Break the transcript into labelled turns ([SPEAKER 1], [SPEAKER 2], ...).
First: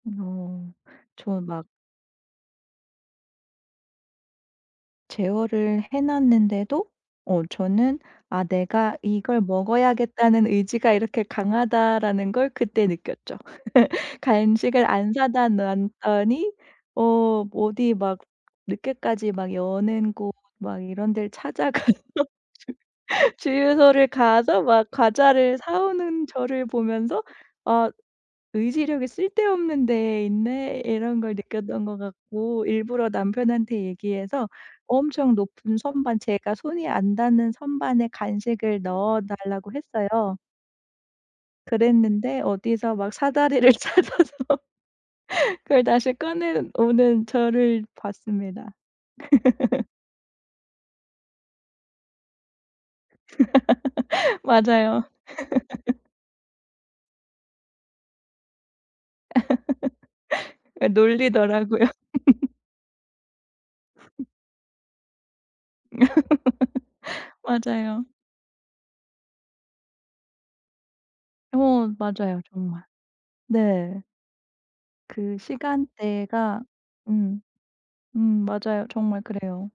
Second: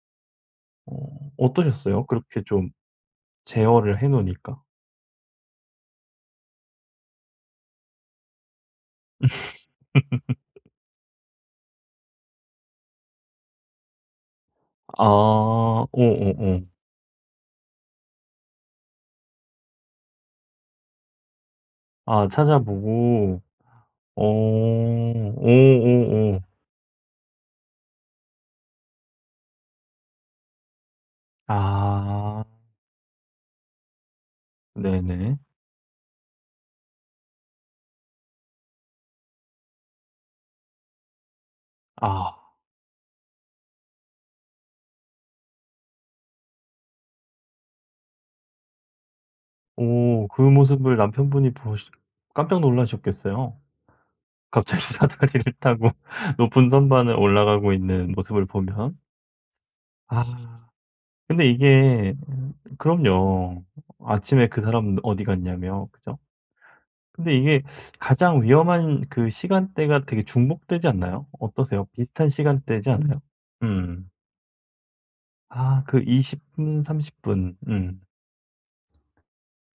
[SPEAKER 1] 어
[SPEAKER 2] 어
[SPEAKER 1] 저는 막
[SPEAKER 2] 어떠셨어요? 그렇게 좀 제어를 해 놓으니까.
[SPEAKER 1] 제어를 해 놨는데도 어 저는 '아 내가 이걸 먹어야겠다는 의지가 이렇게 강하다.'라는 걸 그때 느꼈죠. 간식을
[SPEAKER 2] 아
[SPEAKER 1] 안 사다 놨더니
[SPEAKER 2] 어어어.
[SPEAKER 1] 어 어디 막 늦게까지 막 여는 곳 막 이런 데를 찾아가서
[SPEAKER 2] 아
[SPEAKER 1] 주
[SPEAKER 2] 찾아보고.
[SPEAKER 1] 주유소를
[SPEAKER 2] 어.
[SPEAKER 1] 가서 막 과자를 사 오는
[SPEAKER 2] 어어어.
[SPEAKER 1] 저를 보면서 '아 의지력이 쓸데없는 데 있네.' 이런 걸 느꼈던 것
[SPEAKER 2] 아.
[SPEAKER 1] 같고 일부러 남편한테 얘기해서 엄청
[SPEAKER 2] 네네.
[SPEAKER 1] 높은 선반 제가 손이 안 닿는 선반에 간식을 넣어 달라고 했어요.
[SPEAKER 2] 아.
[SPEAKER 1] 그랬는데 어디서 막 사다리를 찾아서 그걸 다시 꺼내 오는 저를 봤습니다.
[SPEAKER 2] 오 그 모습을 남편분이 보시 깜짝 놀라셨겠어요? 갑자기
[SPEAKER 1] 맞아요.
[SPEAKER 2] 사다리를 타고 높은 선반을 올라가고 있는 모습을 보면. 아.
[SPEAKER 1] 아
[SPEAKER 2] 근데
[SPEAKER 1] 놀리더라고요.
[SPEAKER 2] 이게 음 그럼요. 아침에 그 사람은 어디 갔냐며 그죠? 근데 이게
[SPEAKER 1] 맞아요.
[SPEAKER 2] 가장 위험한 그 시간대가 되게 중복되지 않나요? 어떠세요?
[SPEAKER 1] 어
[SPEAKER 2] 비슷한
[SPEAKER 1] 맞아요 정말.
[SPEAKER 2] 시간대지 않아요?
[SPEAKER 1] 네.
[SPEAKER 2] 음.
[SPEAKER 1] 그
[SPEAKER 2] 아 그 20
[SPEAKER 1] 시간대가
[SPEAKER 2] 분 30
[SPEAKER 1] 음.
[SPEAKER 2] 분. 음.
[SPEAKER 1] 음 맞아요. 정말 그래요.